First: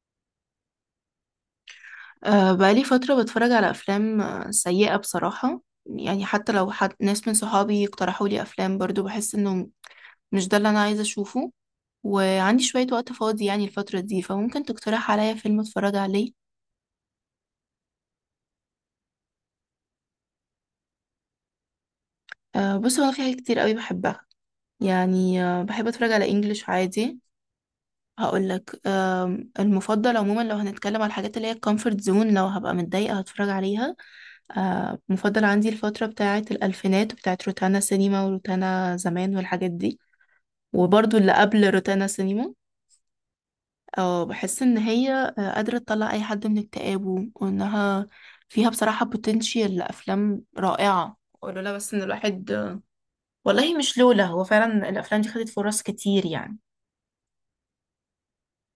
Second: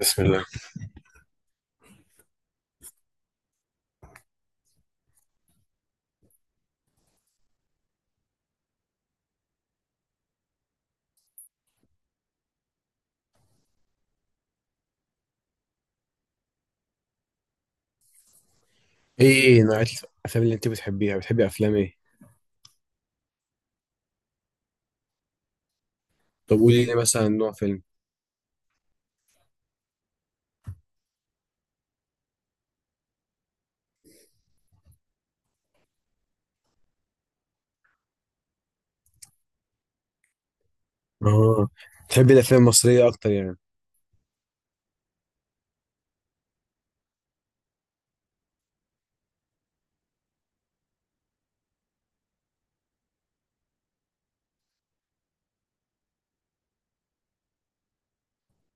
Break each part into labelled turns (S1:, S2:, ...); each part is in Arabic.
S1: بسم الله.
S2: بقالي فترة بتفرج على أفلام سيئة بصراحة، يعني حتى لو حد ناس من صحابي اقترحوا لي أفلام برضو بحس إنه مش ده اللي أنا عايزة أشوفه. وعندي شوية وقت فاضي يعني الفترة دي، فممكن تقترح عليا فيلم أتفرج عليه.
S1: ايه نوعية الافلام اللي انت بتحبيها؟ بتحبي افلام ايه؟
S2: بص، هو أنا في حاجات كتير قوي بحبها. يعني بحب أتفرج على
S1: طب
S2: إنجليش
S1: قولي لي
S2: عادي.
S1: مثلا نوع فيلم.
S2: هقول لك المفضل عموما، لو هنتكلم على الحاجات اللي هي الكومفورت زون لو هبقى متضايقة هتفرج عليها. مفضل عندي الفترة بتاعة الألفينات وبتاعة روتانا سينما وروتانا زمان والحاجات دي، وبرضو اللي
S1: اه،
S2: قبل روتانا
S1: بتحبي
S2: سينما.
S1: الافلام المصرية اكتر يعني؟
S2: أو بحس إن هي قادرة تطلع أي حد من اكتئابه، وإنها فيها بصراحة بوتنشال لأفلام رائعة. ولولا بس إن الواحد، والله مش لولا، هو فعلا الأفلام دي خدت فرص كتير يعني.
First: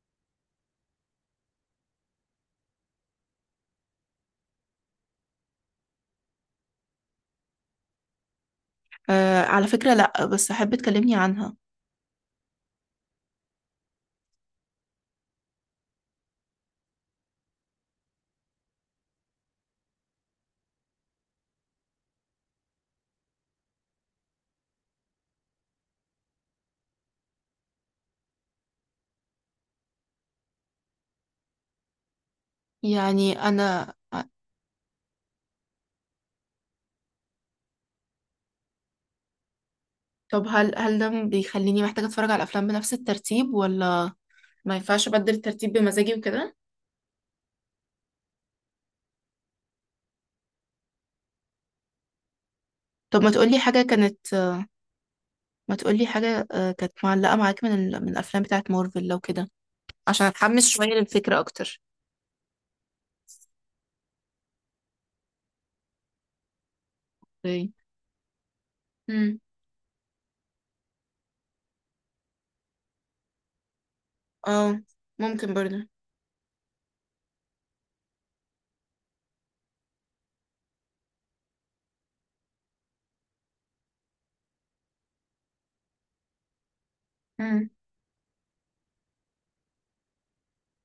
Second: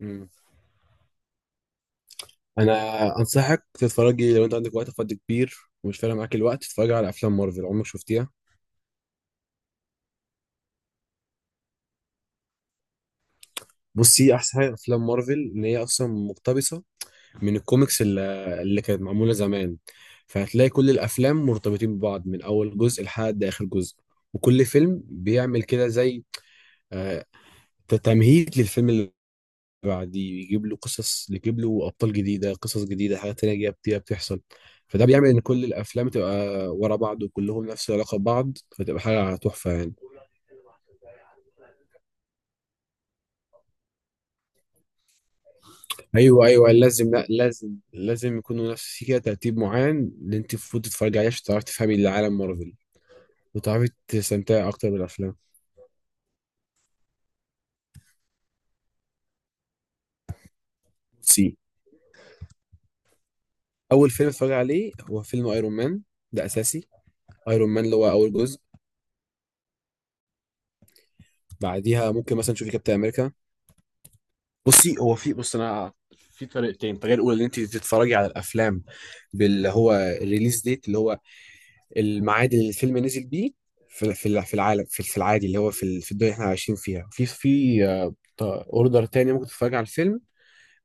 S1: مم. انا انصحك تتفرجي، لو انت عندك وقت فاضي كبير ومش فارق معاك الوقت، تتفرجي على افلام مارفل. عمرك شفتيها؟
S2: أه على فكرة لأ، بس أحب تكلمني عنها.
S1: بصي، احسن حاجة افلام مارفل ان هي اصلا مقتبسة من الكوميكس اللي كانت معمولة زمان، فهتلاقي كل الافلام مرتبطين ببعض من اول جزء لحد اخر جزء. وكل فيلم بيعمل كده زي آه، تمهيد للفيلم بعديه، يجيب له قصص، يجيب له ابطال جديده، قصص جديده،
S2: يعني
S1: حاجات تانية جايه
S2: انا.
S1: بتحصل. فده بيعمل ان كل الافلام تبقى ورا بعض وكلهم نفس العلاقه ببعض، فتبقى حاجه تحفه يعني.
S2: طب هل ده بيخليني محتاجة اتفرج على الافلام بنفس الترتيب، ولا ما ينفعش ابدل الترتيب بمزاجي
S1: ايوه
S2: وكده.
S1: ايوه لازم، لا لازم لازم يكونوا نفس في كده ترتيب معين اللي انت المفروض تتفرجي عليه عشان تعرفي تفهمي اللي عالم مارفل
S2: طب
S1: وتعرفي تستمتعي اكتر بالافلام.
S2: ما تقولي حاجة كانت معلقة معاك من الافلام بتاعت مارفل لو كده، عشان اتحمس شوية للفكرة
S1: سي،
S2: اكتر.
S1: اول فيلم اتفرج عليه هو فيلم ايرون مان، ده اساسي. ايرون
S2: اوكي.
S1: مان اللي هو اول جزء.
S2: امم.
S1: بعديها ممكن مثلا تشوفي كابتن امريكا.
S2: اه.
S1: بصي هو في،
S2: ممكن
S1: بص،
S2: برضه.
S1: انا في طريقتين. الطريقه الاولى ان انت تتفرجي على الافلام باللي هو الريليز ديت، اللي هو الميعاد اللي الفيلم نزل بيه في العالم، في العادي، اللي هو في الدنيا اللي احنا عايشين فيها. في
S2: امم.
S1: في اوردر تاني ممكن تتفرجي على الفيلم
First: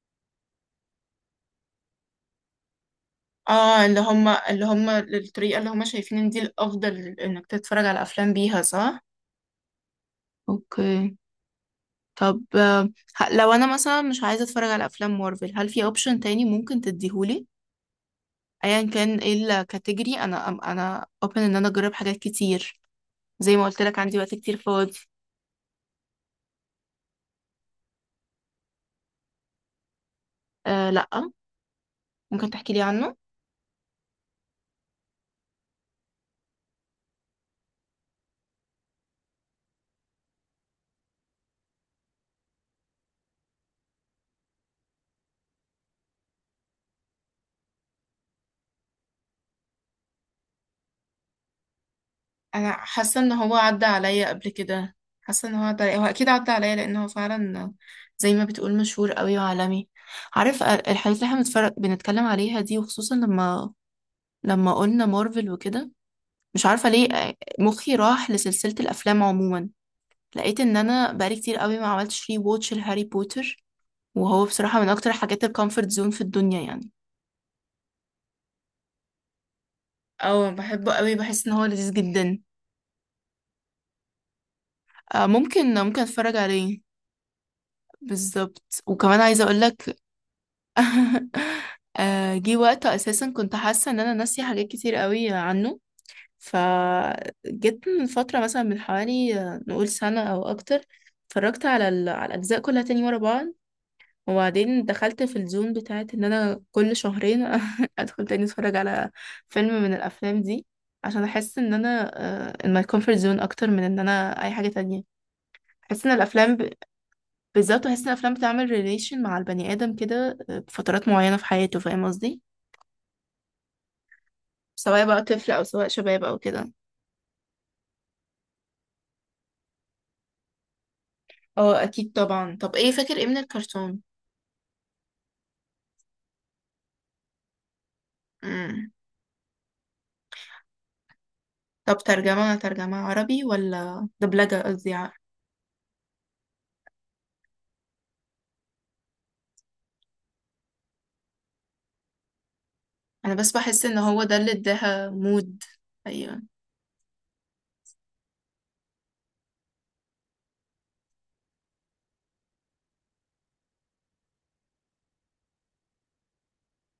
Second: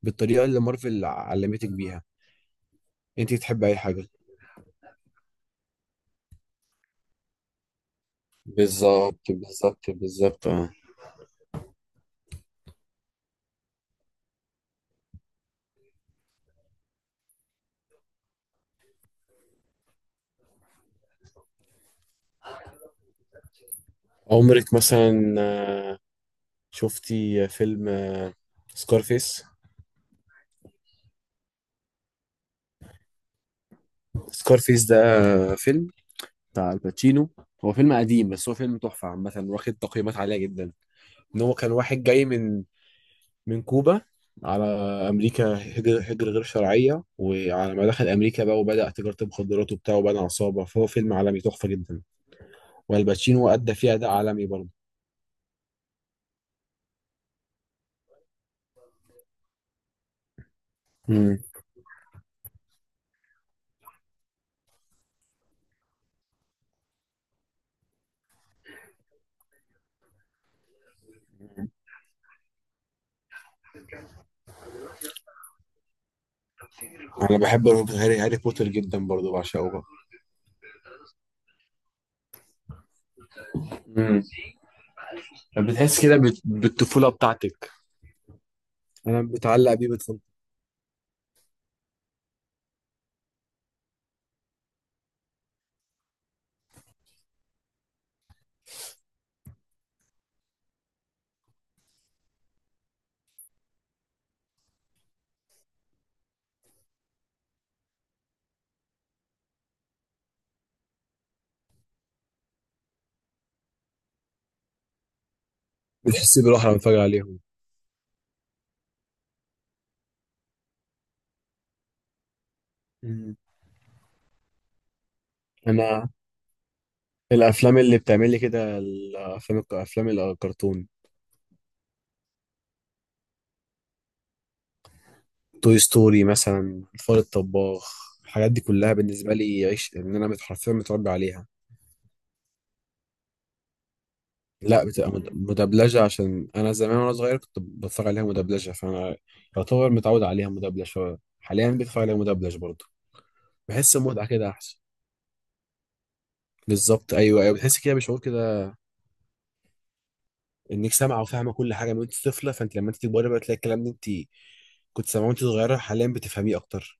S1: بالطريقه اللي مارفل علمتك بيها، انت تحبي اي
S2: اه، اللي
S1: حاجه.
S2: هما اللي هما الطريقة اللي هما شايفين ان دي الافضل انك تتفرج على افلام بيها، صح.
S1: بالظبط اه.
S2: اوكي. طب لو انا مثلا مش عايزه اتفرج على افلام مارفل، هل في اوبشن تاني ممكن تديهولي ايا كان ايه الكاتيجوري؟ انا اوبن ان انا اجرب حاجات كتير، زي ما قلت لك عندي وقت كتير
S1: عمرك
S2: فاضي.
S1: مثلا شفتي فيلم سكارفيس؟
S2: أه لا، ممكن تحكي لي عنه.
S1: سكارفيس ده فيلم بتاع الباتشينو. هو فيلم قديم بس هو فيلم تحفة عامة، واخد تقييمات عالية جدا. ان هو كان واحد جاي من من كوبا على امريكا، هجر غير شرعية، وعلى ما دخل امريكا بقى وبدأ تجارة المخدرات وبتاع وبنى عصابة. فهو فيلم عالمي تحفة جدا.
S2: انا حاسه ان
S1: والباتشينو
S2: هو
S1: ادى
S2: عدى
S1: فيه اداء
S2: عليا
S1: عالمي
S2: قبل
S1: برضه.
S2: كده، حاسه ان هو عدى عليا، هو اكيد عدى عليا لان هو فعلا زي ما بتقول مشهور قوي وعالمي. عارف، الحاجات اللي احنا
S1: امم،
S2: بنتكلم عليها دي، وخصوصا لما قلنا مارفل وكده. مش عارفة ليه مخي راح لسلسلة الأفلام عموما. لقيت إن أنا بقالي كتير قوي ما عملتش ري ووتش لهاري بوتر، وهو بصراحة من أكتر حاجات الكومفورت زون في الدنيا يعني.
S1: انا بحب هاري بوتر جدا برضه، بعشقه بقى.
S2: اه بحبه قوي، بحس إن هو لذيذ جدا.
S1: امم.
S2: ممكن
S1: بتحس
S2: ممكن
S1: كده
S2: أتفرج عليه.
S1: بالطفولة بتاعتك،
S2: بالظبط، وكمان
S1: انا
S2: عايزة
S1: بتعلق بيه،
S2: أقولك
S1: بتفضل
S2: جه وقت أساسا كنت حاسة إن أنا ناسية حاجات كتير قوي عنه. فجيت من فترة مثلا من حوالي نقول سنة أو أكتر، اتفرجت على الأجزاء كلها تاني ورا بعض. وبعدين دخلت في الزون بتاعت ان انا كل شهرين ادخل تاني اتفرج على فيلم من الافلام دي، عشان احس ان انا ان my comfort zone اكتر من ان انا اي حاجة تانية. احس ان
S1: بتحس
S2: الافلام
S1: بالراحة لما بتفرج عليهم.
S2: بالذات، احس ان الافلام بتعمل ريليشن مع البني ادم كده بفترات معينة في حياته، فاهم قصدي؟
S1: مم.
S2: سواء بقى طفل او سواء
S1: انا
S2: شباب او كده.
S1: الافلام اللي بتعمل لي كده الافلام افلام الكرتون.
S2: اه اكيد طبعا، طب ايه فاكر ايه من الكرتون؟
S1: توي ستوري مثلا، الفار الطباخ، الحاجات دي
S2: امم.
S1: كلها بالنسبه لي عيش، ان انا حرفيا متربي عليها.
S2: طب ترجمة عربي ولا دبلجة،
S1: لا،
S2: قصدي
S1: بتبقى مدبلجه، عشان انا زمان وانا صغير كنت بتفرج عليها مدبلجه، فانا يعتبر متعود عليها مدبلجه. حاليا بتفرج عليها مدبلج برضه،
S2: انا بس بحس
S1: بحس
S2: ان هو
S1: المتعه
S2: ده
S1: كده
S2: اللي
S1: احسن.
S2: اداها مود. ايوه.
S1: بالظبط، ايوه، بتحس كده بشعور كده انك سامعه وفاهمه كل حاجه من وانت طفله. فانت لما انت تكبري بقى تلاقي الكلام ده انت كنت سامعاه وانت صغيره، حاليا بتفهميه اكتر،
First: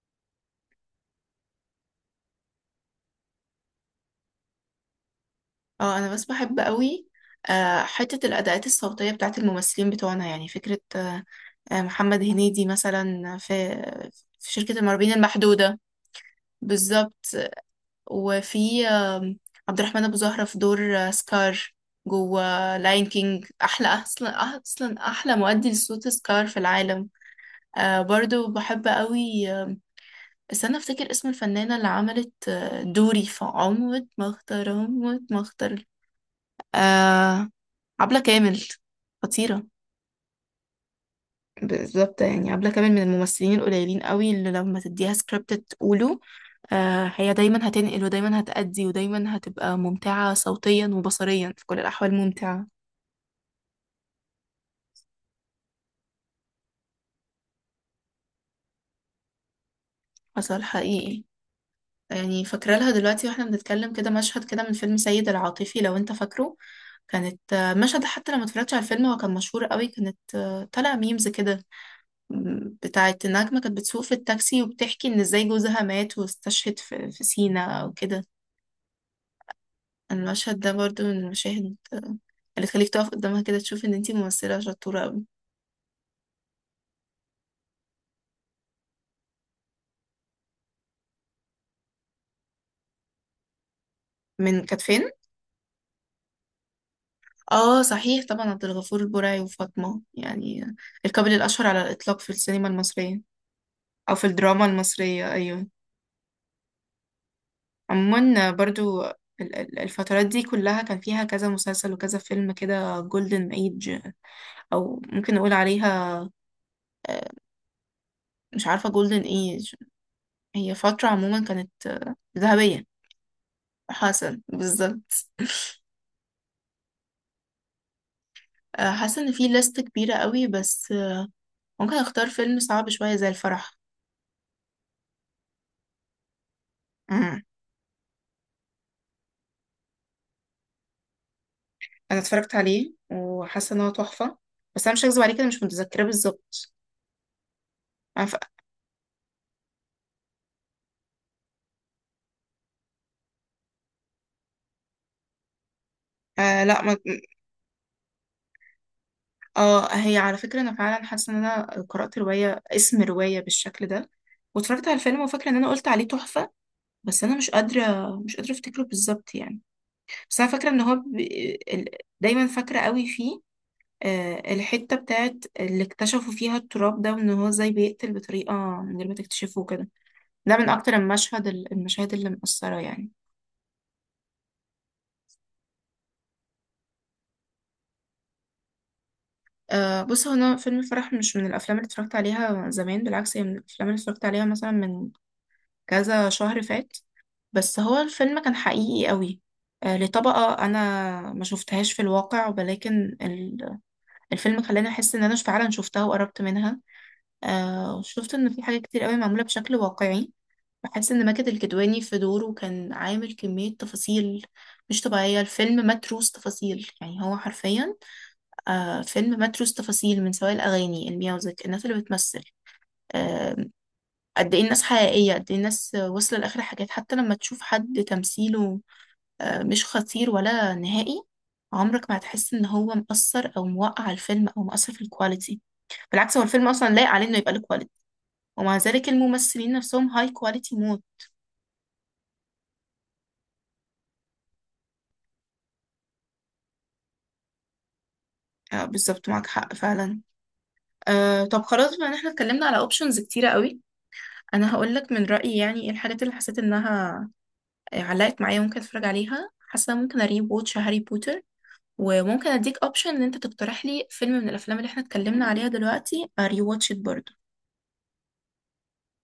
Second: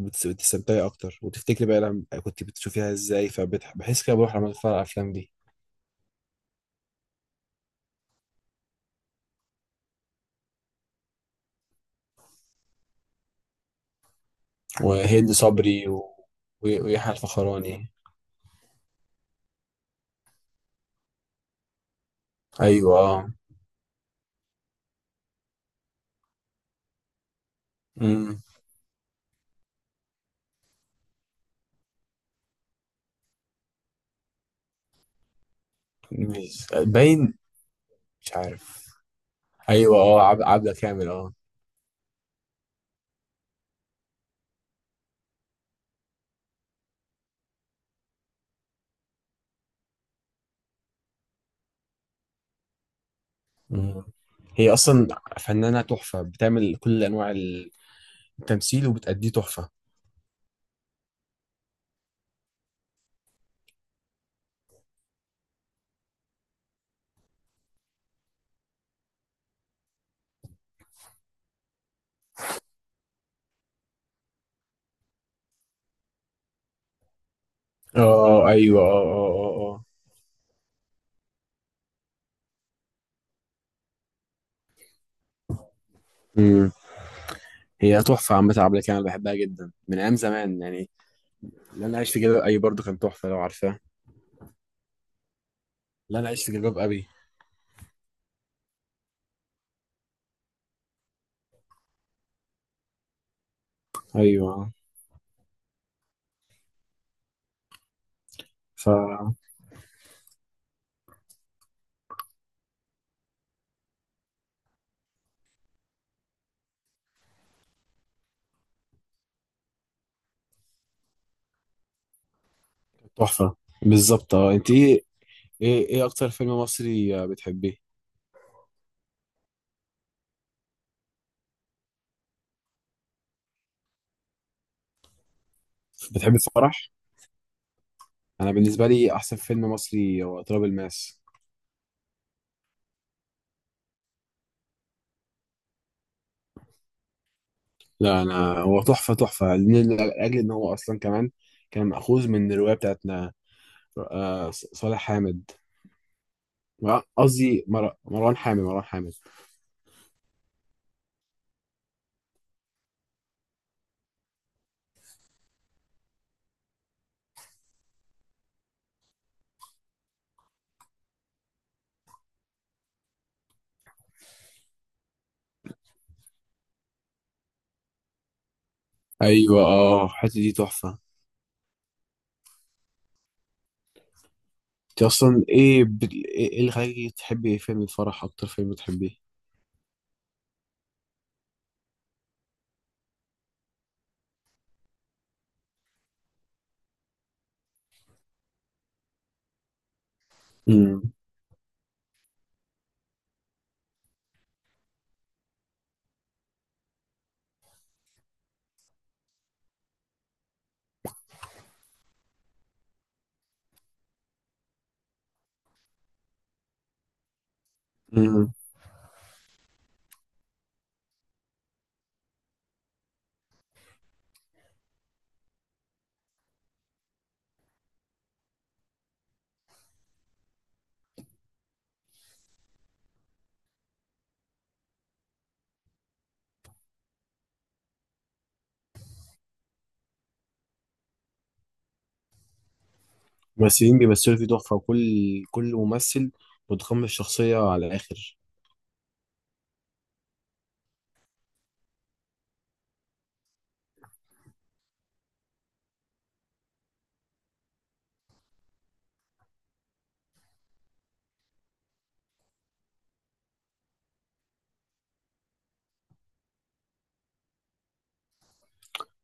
S1: بتستمتعي اكتر، وتفتكري بقى لما كنت بتشوفيها ازاي، فبحس كده بروح لما اتفرج على الافلام دي.
S2: اه انا بس بحب قوي حتة الأداءات الصوتية بتاعت الممثلين بتوعنا، يعني فكرة محمد هنيدي مثلا في شركة المرعبين
S1: وهند
S2: المحدودة.
S1: صبري ويحيى
S2: بالظبط.
S1: الفخراني.
S2: وفي عبد الرحمن أبو زهرة في دور سكار جوه
S1: ايوه
S2: لاين
S1: اه.
S2: كينج، أحلى أصلا، أصلا أحلى مؤدي لصوت سكار في العالم.
S1: امم.
S2: برضو بحب قوي استنى أفتكر اسم الفنانة اللي عملت دوري في عمود ما اختار، عمود ما اختار.
S1: باين
S2: آه عبلة
S1: مش
S2: كامل،
S1: عارف.
S2: خطيرة.
S1: ايوه اه، عبلة كامل اه.
S2: بالظبط، يعني عبلة كامل من الممثلين القليلين قوي اللي لما تديها سكريبت تقوله. هي دايما هتنقل، ودايما هتأدي، ودايما هتبقى ممتعة صوتيا وبصريا، في كل الأحوال ممتعة.
S1: مم. هي اصلا فنانة تحفة، بتعمل كل انواع التمثيل وبتأديه تحفة.
S2: حصل حقيقي. يعني فاكرة لها دلوقتي واحنا بنتكلم كده مشهد كده من فيلم سيد العاطفي، لو انت فاكره. كانت مشهد حتى لما اتفرجتش على الفيلم هو كان مشهور قوي، كانت طالع ميمز كده بتاعة النجمة، كانت بتسوق في التاكسي وبتحكي إن إزاي جوزها مات واستشهد في سينا أو كده.
S1: اه ايوه، اه اه اه اه.
S2: المشهد ده برضو من المشاهد اللي تخليك تقف قدامها كده تشوف إن انتي ممثلة شطورة أوي.
S1: امم. هي تحفة عامة، عبلة كامل بحبها جدا من ايام زمان يعني. لا انا عايش في جلباب ابي برضو كان تحفة، لو عارفاه.
S2: من كانت فين؟
S1: لا انا عايش في جلباب ابي.
S2: اه صحيح طبعا، عبد الغفور البرعي وفاطمة، يعني الكابل الأشهر على الإطلاق في السينما المصرية، أو في الدراما
S1: ايوه.
S2: المصرية أيوه. عموما
S1: ف
S2: برضو الفترات دي كلها كان فيها كذا مسلسل وكذا فيلم كده، جولدن ايج أو ممكن نقول عليها آه، مش عارفة، جولدن ايج هي فترة عموما كانت ذهبية.
S1: تحفه. بالظبط
S2: حسن
S1: اه. انت ايه
S2: بالظبط.
S1: ايه ايه اكتر فيلم مصري آه، بتحبيه؟
S2: حاسة ان في لست كبيرة قوي، بس ممكن اختار فيلم صعب شوية زي الفرح.
S1: بتحبي الفرح؟
S2: مم.
S1: انا بالنسبه لي احسن فيلم مصري هو تراب الماس.
S2: انا اتفرجت عليه وحاسة ان هو تحفة، بس انا مش هكذب عليك انا مش متذكرة بالظبط.
S1: لا
S2: أنا ف...
S1: انا هو تحفه تحفه، لاجل ان هو اصلا كمان كان مأخوذ من الروايه بتاعتنا. صالح حامد،
S2: آه لا، ما...
S1: قصدي مروان حامد، مروان حامد.
S2: اه هي على فكرة انا فعلا حاسة ان انا قرأت رواية اسم رواية بالشكل ده، واتفرجت على الفيلم وفاكرة ان انا قلت عليه تحفة، بس انا مش قادرة مش قادرة افتكره بالظبط يعني. بس انا فاكرة ان هو دايما فاكرة قوي فيه الحتة بتاعت اللي اكتشفوا فيها التراب ده، وان هو ازاي بيقتل بطريقة من غير ما
S1: ايوه
S2: تكتشفه كده.
S1: اه، الحته دي
S2: ده من اكتر
S1: تحفه.
S2: المشاهد اللي مأثرة يعني.
S1: انت اصلا ايه إيه اللي خلاكي تحبي فيلم الفرح اكتر فيلم بتحبيه؟
S2: بص، هو انا فيلم الفرح مش من الافلام اللي اتفرجت عليها زمان، بالعكس هي من الافلام اللي اتفرجت عليها مثلا من كذا شهر فات. بس هو الفيلم كان حقيقي قوي. لطبقة انا ما شفتهاش في الواقع، ولكن الفيلم خلاني احس ان انا فعلا شفتها وقربت منها. شفت ان في حاجات كتير قوي معمولة بشكل واقعي، بحس ان ماجد الكدواني في دوره كان عامل كمية تفاصيل مش طبيعية. الفيلم متروس تفاصيل يعني هو حرفيا
S1: امم.
S2: فيلم متروس تفاصيل، من سواء الأغاني الميوزك، الناس اللي بتمثل آه قد ايه الناس حقيقية، قد ايه الناس وصل لآخر حاجات، حتى لما تشوف حد تمثيله مش خطير ولا نهائي، عمرك ما هتحس ان هو مؤثر او موقع الفيلم او مؤثر في الكواليتي. بالعكس هو الفيلم اصلا لايق عليه انه يبقى له كواليتي، ومع ذلك الممثلين نفسهم هاي كواليتي مود.
S1: الممثلين بيمثلوا فيه تحفة، وكل ممثل متقمص الشخصية على الآخر.
S2: بالظبط، معاك حق فعلا. طب خلاص بما ان احنا اتكلمنا على اوبشنز كتيرة قوي، انا هقول لك من رأيي يعني ايه الحاجات اللي حسيت انها علقت معايا وممكن اتفرج عليها. حاسة ممكن اري ووتش هاري بوتر، وممكن اديك اوبشن ان انت تقترح لي فيلم من الافلام اللي احنا اتكلمنا عليها دلوقتي اري واتش برضه.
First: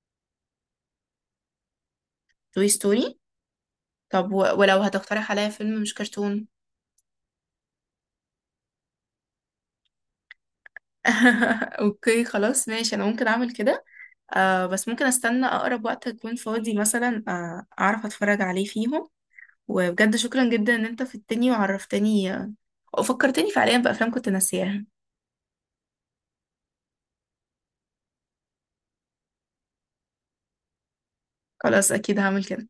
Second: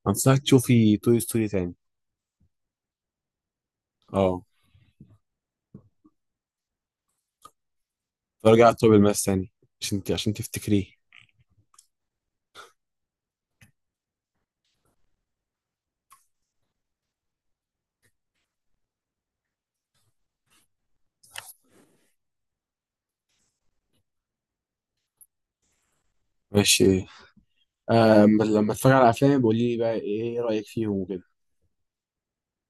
S1: أنصحك تشوفي توي ستوري تاني.
S2: توي ستوري. طب
S1: اه،
S2: ولو هتقترح عليا فيلم مش كرتون
S1: ترجع على توي الماس تاني، عشان تفتكريه.
S2: اوكي خلاص ماشي، انا ممكن اعمل كده. بس ممكن استنى اقرب وقت اكون فاضي، مثلا اعرف اتفرج عليه فيهم. وبجد شكرا جدا ان انت في التاني وعرفتني، فكرتني فعليا بأفلام كنت ناسياها.
S1: ماشي. آه لما اتفرج على أفلامي بقولي لي بقى إيه رأيك فيهم وكده.
S2: خلاص أكيد هعمل كده.